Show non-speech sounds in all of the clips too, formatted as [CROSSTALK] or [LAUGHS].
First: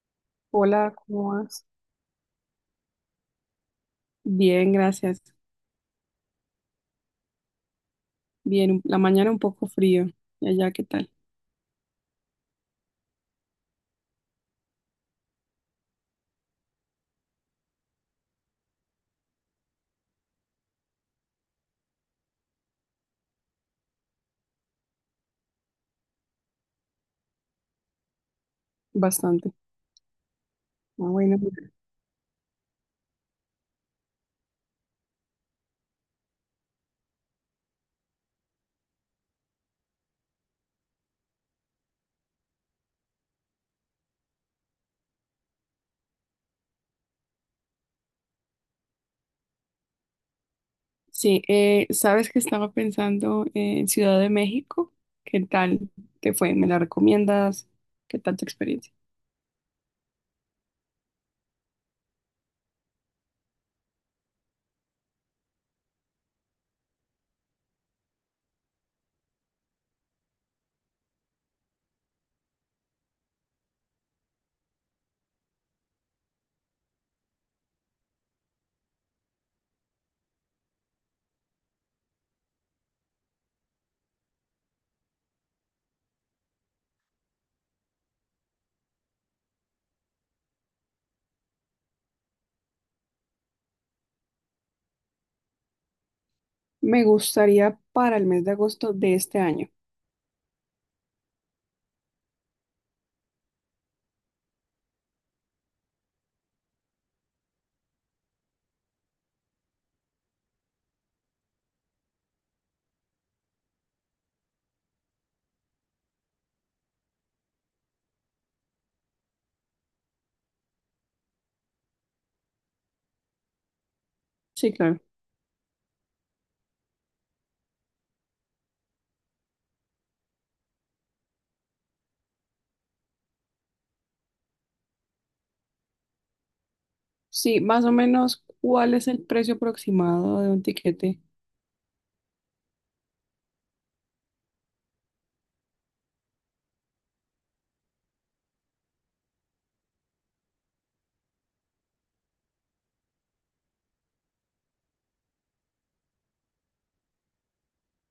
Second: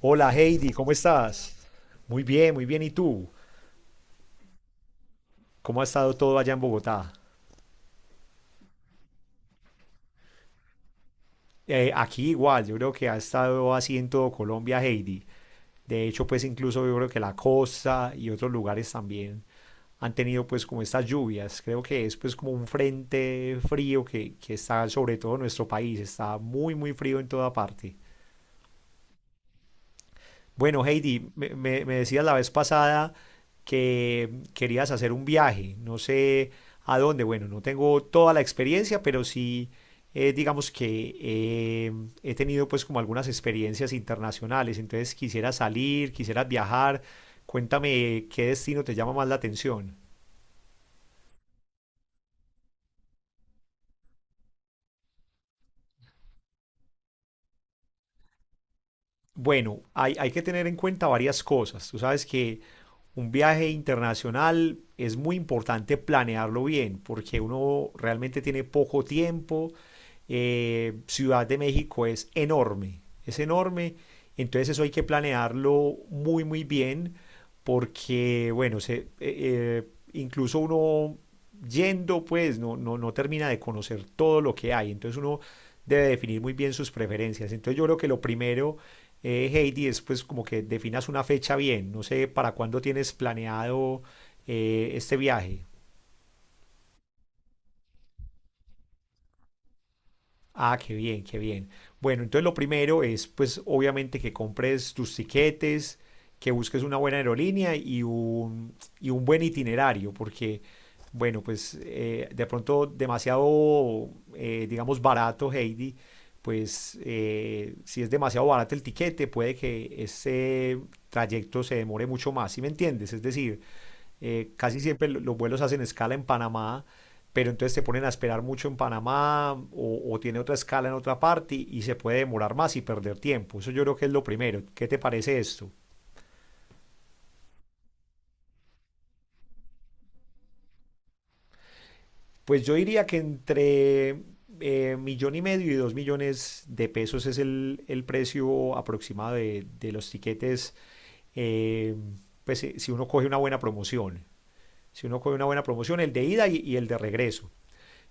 Hola Heidi, ¿cómo Hola, ¿cómo estás? vas? Muy bien, muy bien. ¿Y tú? Bien, gracias. ¿Cómo ha estado todo allá en Bogotá? Bien, la mañana un poco frío. ¿Y allá qué tal? Aquí igual, yo creo que ha estado así en todo Colombia, Heidi. De hecho, pues incluso yo creo que la costa y otros lugares también han tenido pues como estas lluvias. Creo que es pues como un frente frío que está sobre todo en nuestro país. Está muy, muy frío en toda parte. Bastante. Bueno, Ah, Heidi, bueno. Me decías la vez pasada que querías hacer un viaje, no sé a dónde, bueno, no tengo toda la experiencia, pero sí, digamos que he tenido pues como algunas experiencias internacionales, entonces quisiera salir, quisiera viajar, cuéntame qué destino te llama más la atención. Sí, sabes que estaba pensando en Ciudad de México. ¿Qué tal te fue? ¿Me la recomiendas? ¿Qué tal tu experiencia? Bueno, hay que tener en cuenta varias cosas. Tú sabes que un viaje internacional es muy importante planearlo bien porque uno realmente tiene poco tiempo, Ciudad de México es enorme, entonces eso hay que planearlo muy, muy bien, porque, bueno, incluso uno yendo, pues, no termina de conocer todo lo que hay, entonces uno debe definir muy bien sus preferencias. Entonces yo creo que lo primero, Heidi, es pues como que definas una fecha bien. No sé para cuándo tienes planeado este viaje. Me gustaría para el mes de agosto de este año. Ah, qué bien, qué bien. Bueno, entonces lo primero es, pues, obviamente que compres tus tiquetes, que busques una buena aerolínea y un buen itinerario, porque, bueno, pues, de pronto demasiado, digamos, barato, Heidi, pues, si es demasiado barato el tiquete, puede que ese trayecto se demore mucho más, ¿sí me entiendes? Es decir, Sí, casi claro. siempre los vuelos hacen escala en Panamá, pero entonces te ponen a esperar mucho en Panamá o tiene otra escala en otra parte y se puede demorar más y perder tiempo. Eso yo creo que es lo primero. ¿Qué te parece esto? Sí, más o menos, ¿cuál es el precio aproximado de un tiquete? Pues yo diría que entre millón y medio y 2 millones de pesos es el precio aproximado de los tiquetes, eh, pues si uno coge una buena promoción. Si uno coge una buena promoción, el de ida y el de regreso.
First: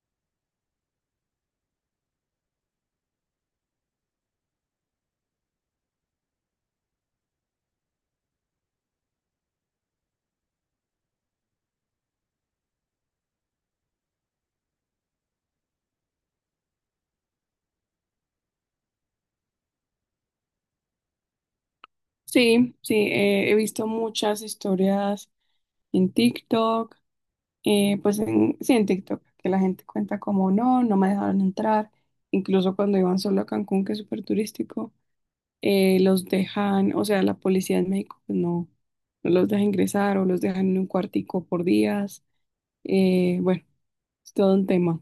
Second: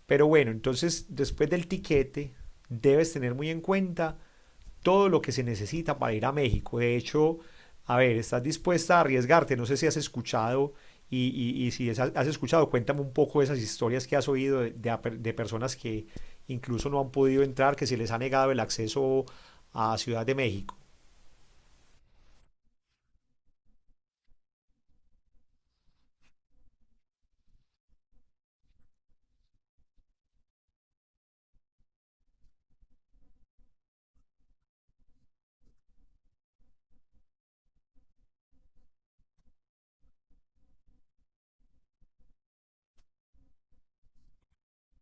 Pero bueno, entonces después del tiquete debes tener muy en cuenta todo lo que se necesita para ir a México. De hecho, a ver, ¿estás dispuesta a arriesgarte? No sé si has escuchado y si es- has escuchado, cuéntame un poco esas historias que has oído de personas que incluso no han podido entrar, que se les ha negado el acceso a Ciudad de México. Sí, sí, he visto muchas historias en TikTok. Pues en, sí, en TikTok, que la gente cuenta como no, no me dejaron entrar, incluso cuando iban solo a Cancún, que es súper turístico, los dejan, o sea, la policía en México pues, no, no los deja ingresar o los dejan en un cuartico por días, bueno, es todo un tema.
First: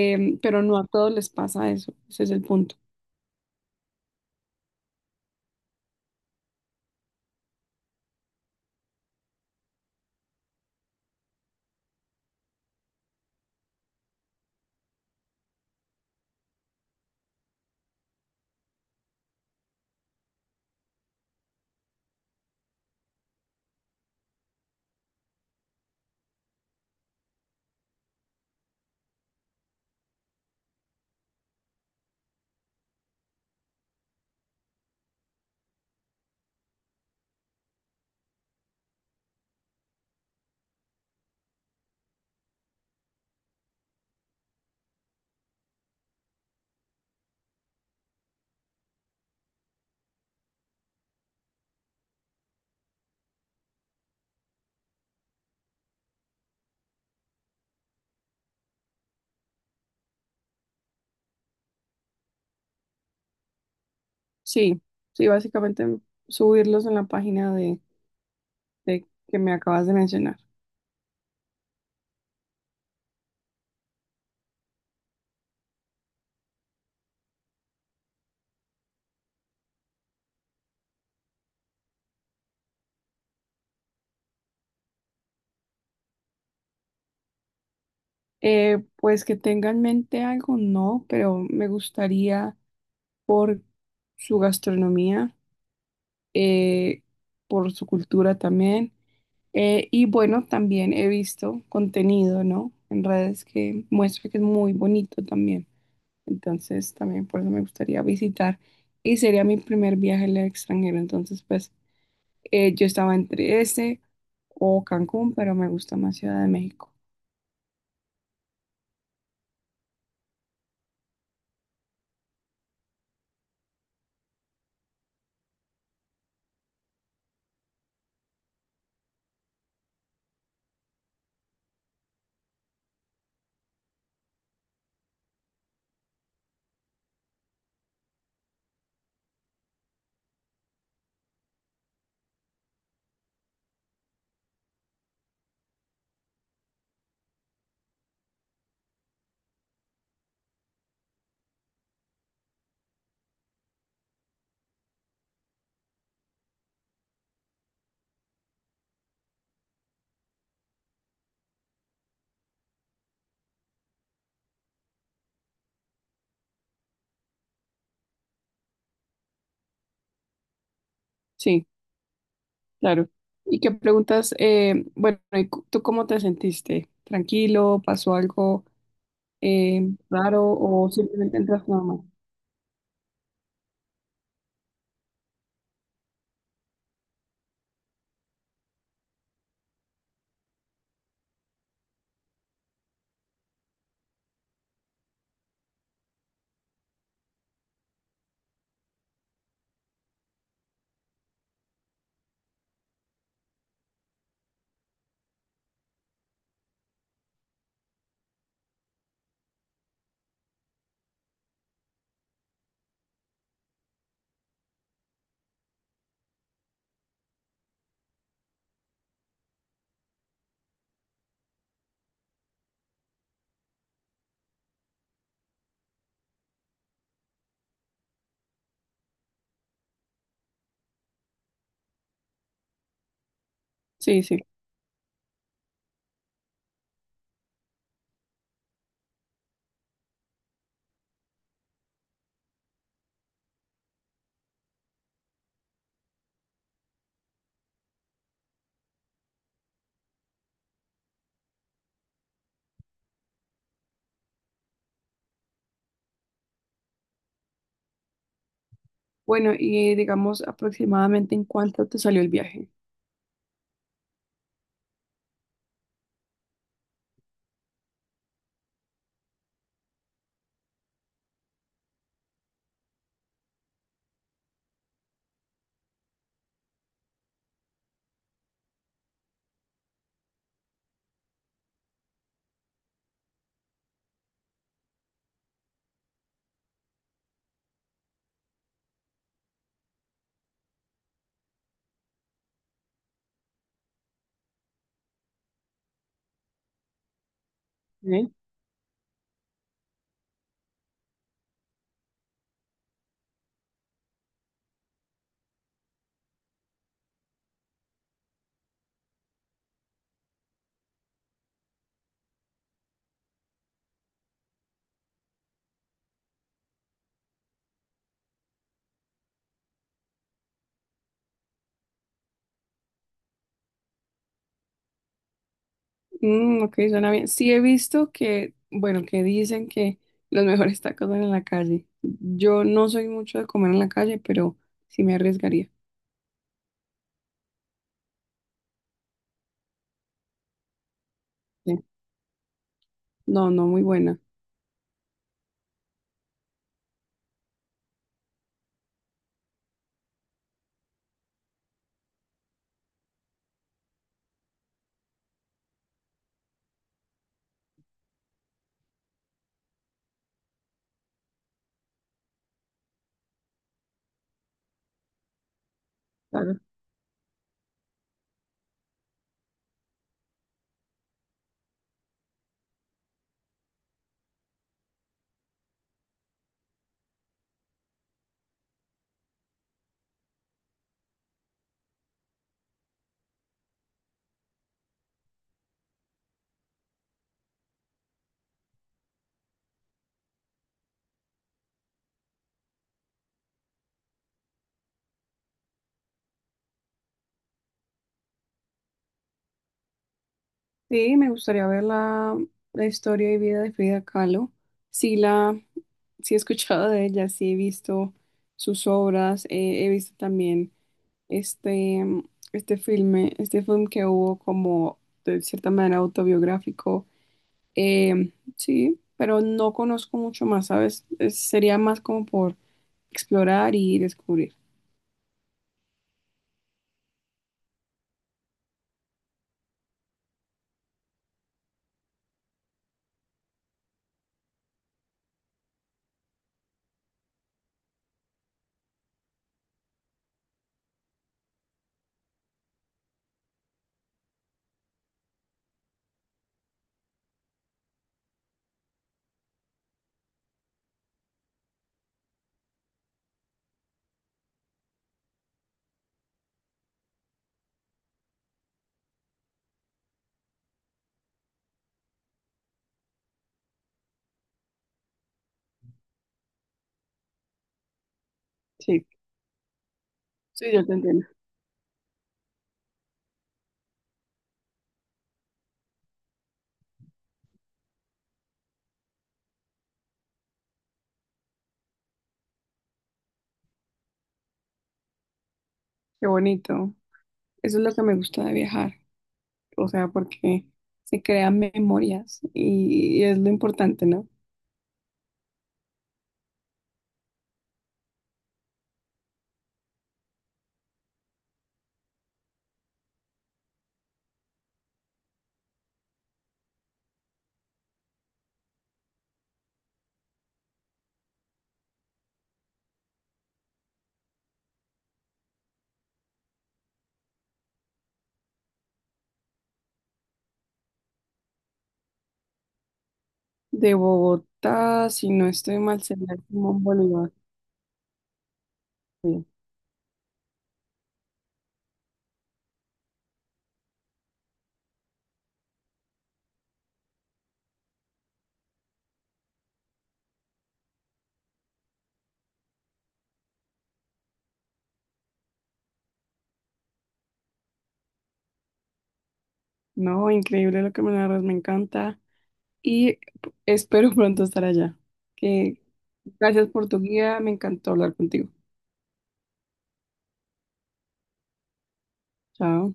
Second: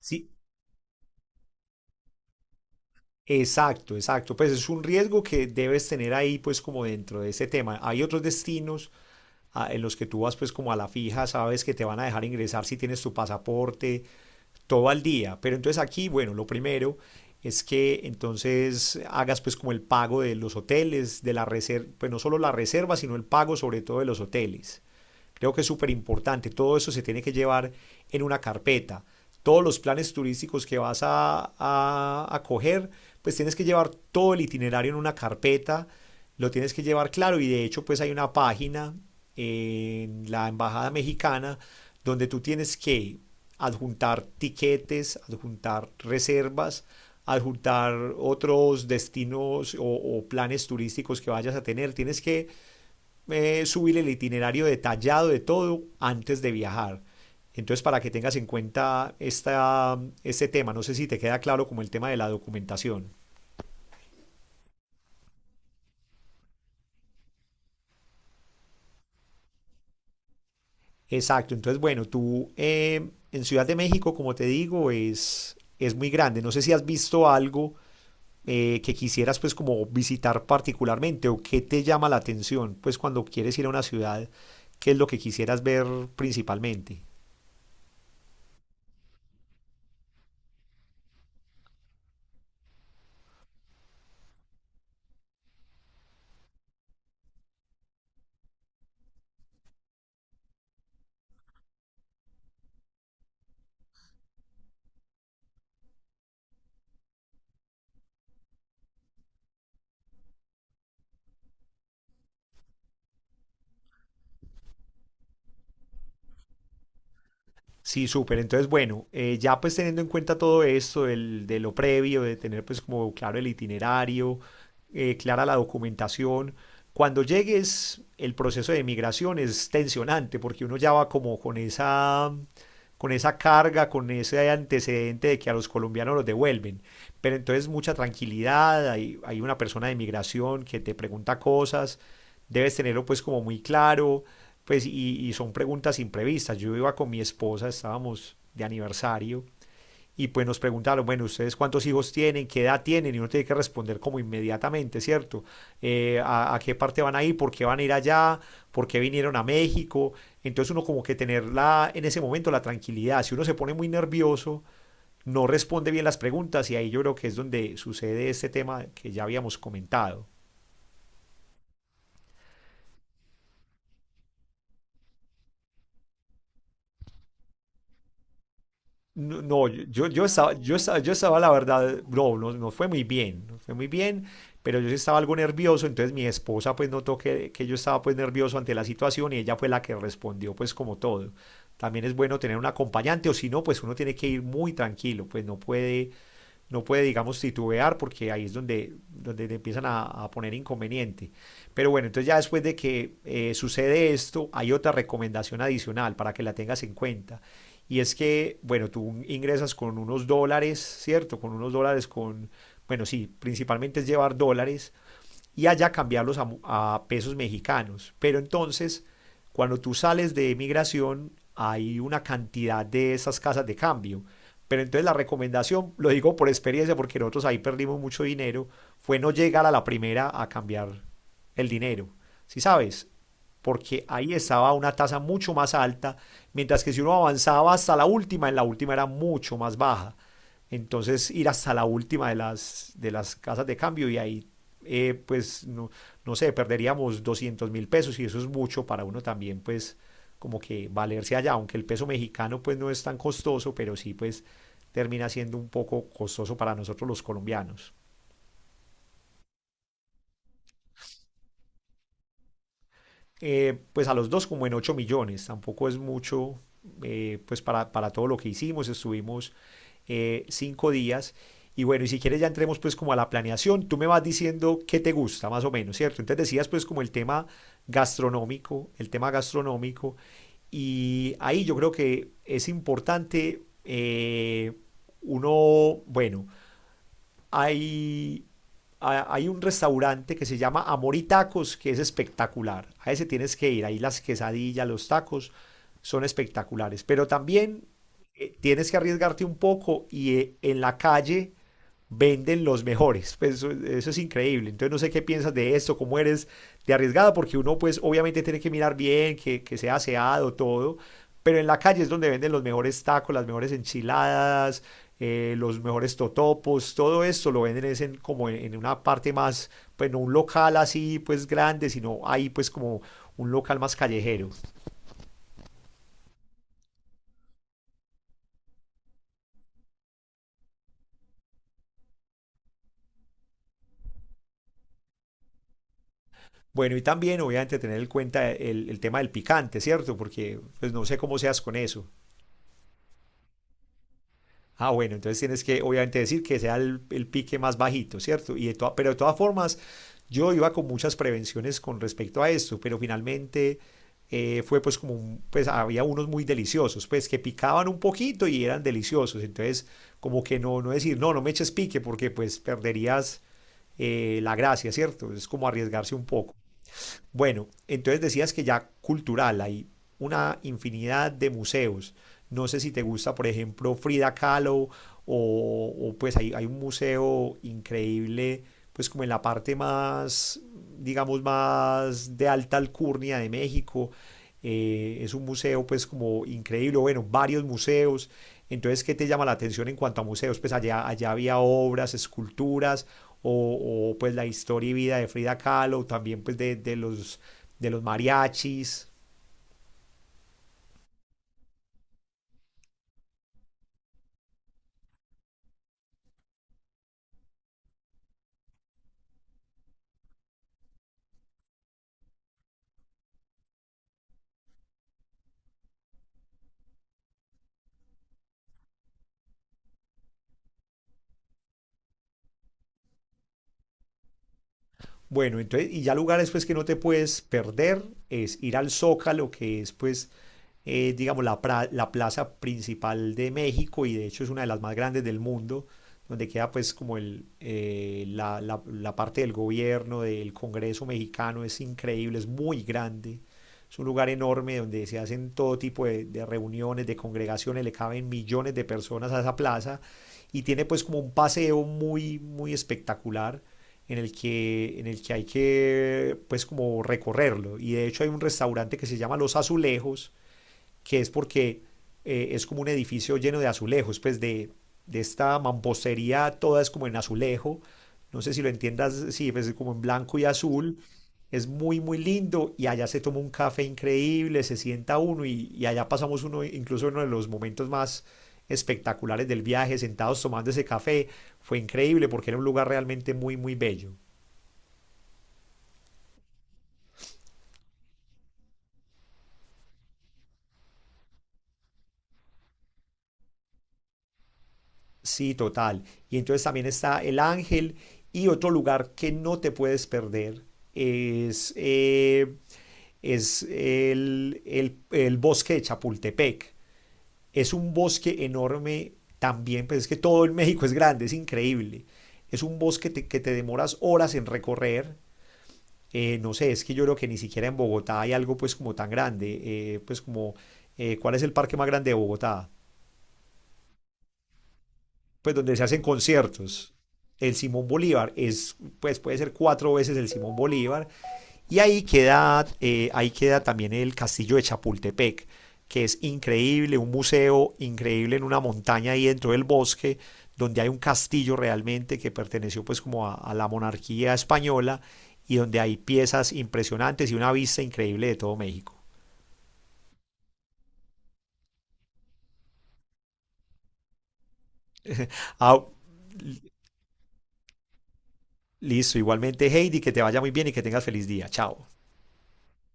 Sí. Pero no a todos les pasa eso, ese es el punto. Exacto, exacto. Pues es un riesgo que debes tener ahí, pues como dentro de ese tema. Hay otros destinos en los que tú vas pues como a la fija, sabes que te van a dejar ingresar si tienes tu pasaporte, todo al día. Pero entonces aquí, bueno, lo primero es que entonces hagas pues como el pago de los hoteles, de la reserva, pues no solo la reserva, sino el pago sobre todo de los hoteles. Creo que es súper importante. Todo eso se tiene que llevar en una carpeta. Todos los planes turísticos que vas a coger, pues tienes que llevar todo el itinerario en una carpeta. Lo tienes que llevar claro y de hecho pues hay una página en la Embajada Mexicana donde tú tienes que adjuntar tiquetes, adjuntar reservas, adjuntar otros destinos planes turísticos que vayas a tener. Tienes que subir el itinerario detallado de todo antes de viajar. Entonces, para que tengas en cuenta este tema, no sé si te queda claro como el tema de la documentación. Sí, sí, básicamente subirlos en la página de que me acabas de mencionar. Exacto, entonces bueno, tú en Ciudad de México, como te digo, es muy grande. No sé si has visto algo que quisieras pues como visitar particularmente o qué te llama la atención pues cuando quieres ir a una ciudad, qué es lo que quisieras ver principalmente. Pues que tenga en mente algo, no, pero me gustaría por su gastronomía, eh, por su cultura también. Y bueno, también he visto contenido, ¿no? En redes que muestra que es muy bonito también. Entonces, también por eso me gustaría visitar. Y sería mi primer viaje al extranjero. Entonces, pues, yo estaba entre ese o Cancún, pero me gusta más Ciudad de México. Sí, súper. Entonces, bueno, ya pues teniendo en cuenta todo esto de lo previo, de tener pues como claro el itinerario, clara la documentación, cuando llegues el proceso de migración es tensionante porque uno ya va como con esa carga, con ese antecedente de que a los colombianos los devuelven. Pero entonces mucha tranquilidad, hay una persona de migración que te pregunta cosas, debes tenerlo pues como muy claro pues y son preguntas imprevistas. Yo iba con mi esposa, estábamos de aniversario y pues nos preguntaron, bueno, ¿ustedes cuántos hijos tienen? ¿Qué edad tienen? Y uno tiene que responder como inmediatamente, ¿cierto? ¿A qué parte van a ir? ¿Por qué van a ir allá? ¿Por qué vinieron a México? Entonces uno como que tenerla en ese momento la tranquilidad. Si uno se pone muy nervioso, no responde bien las preguntas y ahí yo creo que es donde sucede este tema que ya habíamos comentado. Sí, claro. ¿Y qué preguntas? Bueno, ¿y tú cómo te sentiste? ¿Tranquilo? ¿Pasó algo? No, no, ¿Eh, raro o yo simplemente estaba, la entras normal? verdad, no fue muy bien, no fue muy bien, pero yo sí estaba algo nervioso, entonces mi esposa pues notó que yo estaba pues nervioso ante la situación y ella fue la que respondió pues como todo. También es bueno tener un acompañante o si no, pues uno tiene que ir muy tranquilo, pues no puede, digamos, titubear porque ahí es donde, te empiezan a poner inconveniente. Pero bueno, entonces ya después de que sucede esto, hay otra recomendación adicional para que la tengas en cuenta. Y es que, bueno, tú ingresas con unos dólares, ¿cierto? Con unos dólares, con, bueno, sí, principalmente es llevar dólares y allá cambiarlos a pesos mexicanos. Pero entonces, cuando tú sales de migración, hay una cantidad de esas casas de cambio. Pero entonces la recomendación, lo digo por experiencia, porque nosotros ahí perdimos mucho dinero, fue no llegar a la primera a cambiar el dinero. Si ¿sí sabes, porque Sí, ahí sí. estaba una tasa mucho más alta, mientras que si uno avanzaba hasta la última, en la última era mucho más baja. Entonces ir hasta la última de las casas de cambio y ahí pues no, no sé, perderíamos 200.000 pesos y eso es mucho para uno también, pues como que valerse allá, aunque el peso mexicano pues no es tan costoso, pero sí pues termina siendo un poco costoso para nosotros los colombianos. Bueno, y digamos aproximadamente en cuánto te salió el viaje. Pues a los dos como en 8 millones, tampoco es mucho, pues para, todo lo que hicimos, estuvimos 5 días. Y bueno, y si quieres ya entremos pues como a la planeación, tú me vas diciendo qué te gusta más o menos, ¿cierto? Entonces decías pues como el tema gastronómico, y ahí yo creo que es importante uno, bueno, hay, hay un restaurante que se llama Amor y Tacos, que es espectacular. A ese tienes que ir, ahí las quesadillas, los tacos son espectaculares. Pero también ¿Eh? Tienes que arriesgarte un poco y en la calle venden los mejores. Pues eso es increíble. Entonces no sé qué piensas de esto, cómo eres de arriesgada, porque uno pues obviamente tiene que mirar bien, que sea aseado, todo. Pero en la calle es donde venden los mejores tacos, las mejores enchiladas, los mejores totopos, todo esto lo venden es en, una parte más, pues no un local así pues grande, sino ahí pues como un local más callejero. Mm, ok, suena bien. Sí he visto que, bueno, que dicen que los mejores tacos son en la calle. Yo no soy mucho de comer en la calle, pero sí me arriesgaría. Bueno, y también obviamente tener en cuenta el tema del picante, ¿cierto? Porque pues no sé cómo seas con Sí. eso. No, no, muy buena. Ah, bueno, entonces tienes que obviamente decir que sea el pique más bajito, ¿cierto? Pero de todas formas, yo iba con muchas prevenciones con respecto a esto, pero finalmente fue pues como, pues había unos muy deliciosos, pues que picaban un poquito y eran deliciosos, entonces como que no, no decir, no, no me eches pique porque pues perderías la gracia, ¿cierto? Es como arriesgarse un poco. Claro. Bueno, entonces decías que ya cultural, hay una infinidad de museos. No sé si te gusta, por ejemplo, Frida Kahlo o pues hay un museo increíble, pues como en la parte más, digamos, más de alta alcurnia de México. Es un museo pues como increíble, bueno, varios museos. Entonces, ¿qué te llama la atención en cuanto a museos? Pues allá, allá había obras, esculturas, pues la historia y vida de Frida Kahlo, también pues de los mariachis. Sí, me gustaría ver la, la historia y vida de Frida Kahlo. Sí la, sí he escuchado de ella, sí he visto sus obras, he visto también este, mm, este filme, este film que hubo como de cierta manera autobiográfico. Sí, pero no conozco mucho más, ¿sabes? Sería más como por explorar y descubrir. Bueno, entonces, y ya lugares pues que no te puedes perder es ir al Zócalo, que es pues digamos, la plaza principal de México y de hecho es una de las más grandes del mundo, donde queda pues como la parte del gobierno, del Congreso mexicano, es increíble, es muy grande. Es un lugar enorme donde se hacen todo tipo de reuniones, de congregaciones, le caben millones de personas a esa plaza y tiene pues como un paseo muy, muy espectacular en el que hay que pues como recorrerlo. Y de hecho hay un restaurante que se llama Los Azulejos, que es porque es como un edificio lleno de azulejos, pues de esta mampostería, toda es como en azulejo. No sé si lo Sí, entiendas, sí, pues es como en blanco y sí, yo te azul. entiendo. Es muy, muy lindo y allá se toma un café increíble, se sienta uno y allá pasamos uno, incluso uno de los momentos más espectaculares del viaje, sentados tomando ese café. Fue increíble porque era un lugar realmente muy, muy bello. Qué bonito. Eso es lo que me gusta de viajar, o sea, porque se crean memorias y es lo importante, ¿no? Sí, total. Y entonces también está El Ángel y otro lugar que no te puedes perder es, el bosque de Chapultepec. Es un bosque enorme también, pues es que todo el México es grande, es increíble. Es un bosque que te demoras horas en recorrer. No sé, es que yo creo que ni siquiera en Bogotá hay algo pues como tan grande. ¿Cuál es el parque más grande de Bogotá? De Bogotá, si no Pues donde estoy se hacen mal, sería como conciertos. Bolívar. El Simón Bolívar es, pues puede Sí. ser 4 veces el Simón Bolívar. Y ahí queda también el castillo de Chapultepec, que es increíble, un museo increíble en una montaña ahí dentro del bosque, donde hay un castillo realmente que perteneció pues como a la monarquía española y donde hay piezas impresionantes y una vista increíble de todo México. No, increíble lo que me narras, me encanta. Y espero [LAUGHS] pronto estar allá. Ah, Que, gracias por tu guía, me encantó hablar contigo. listo, igualmente Heidi, que te vaya muy bien y que tengas feliz día. Chao. Chao.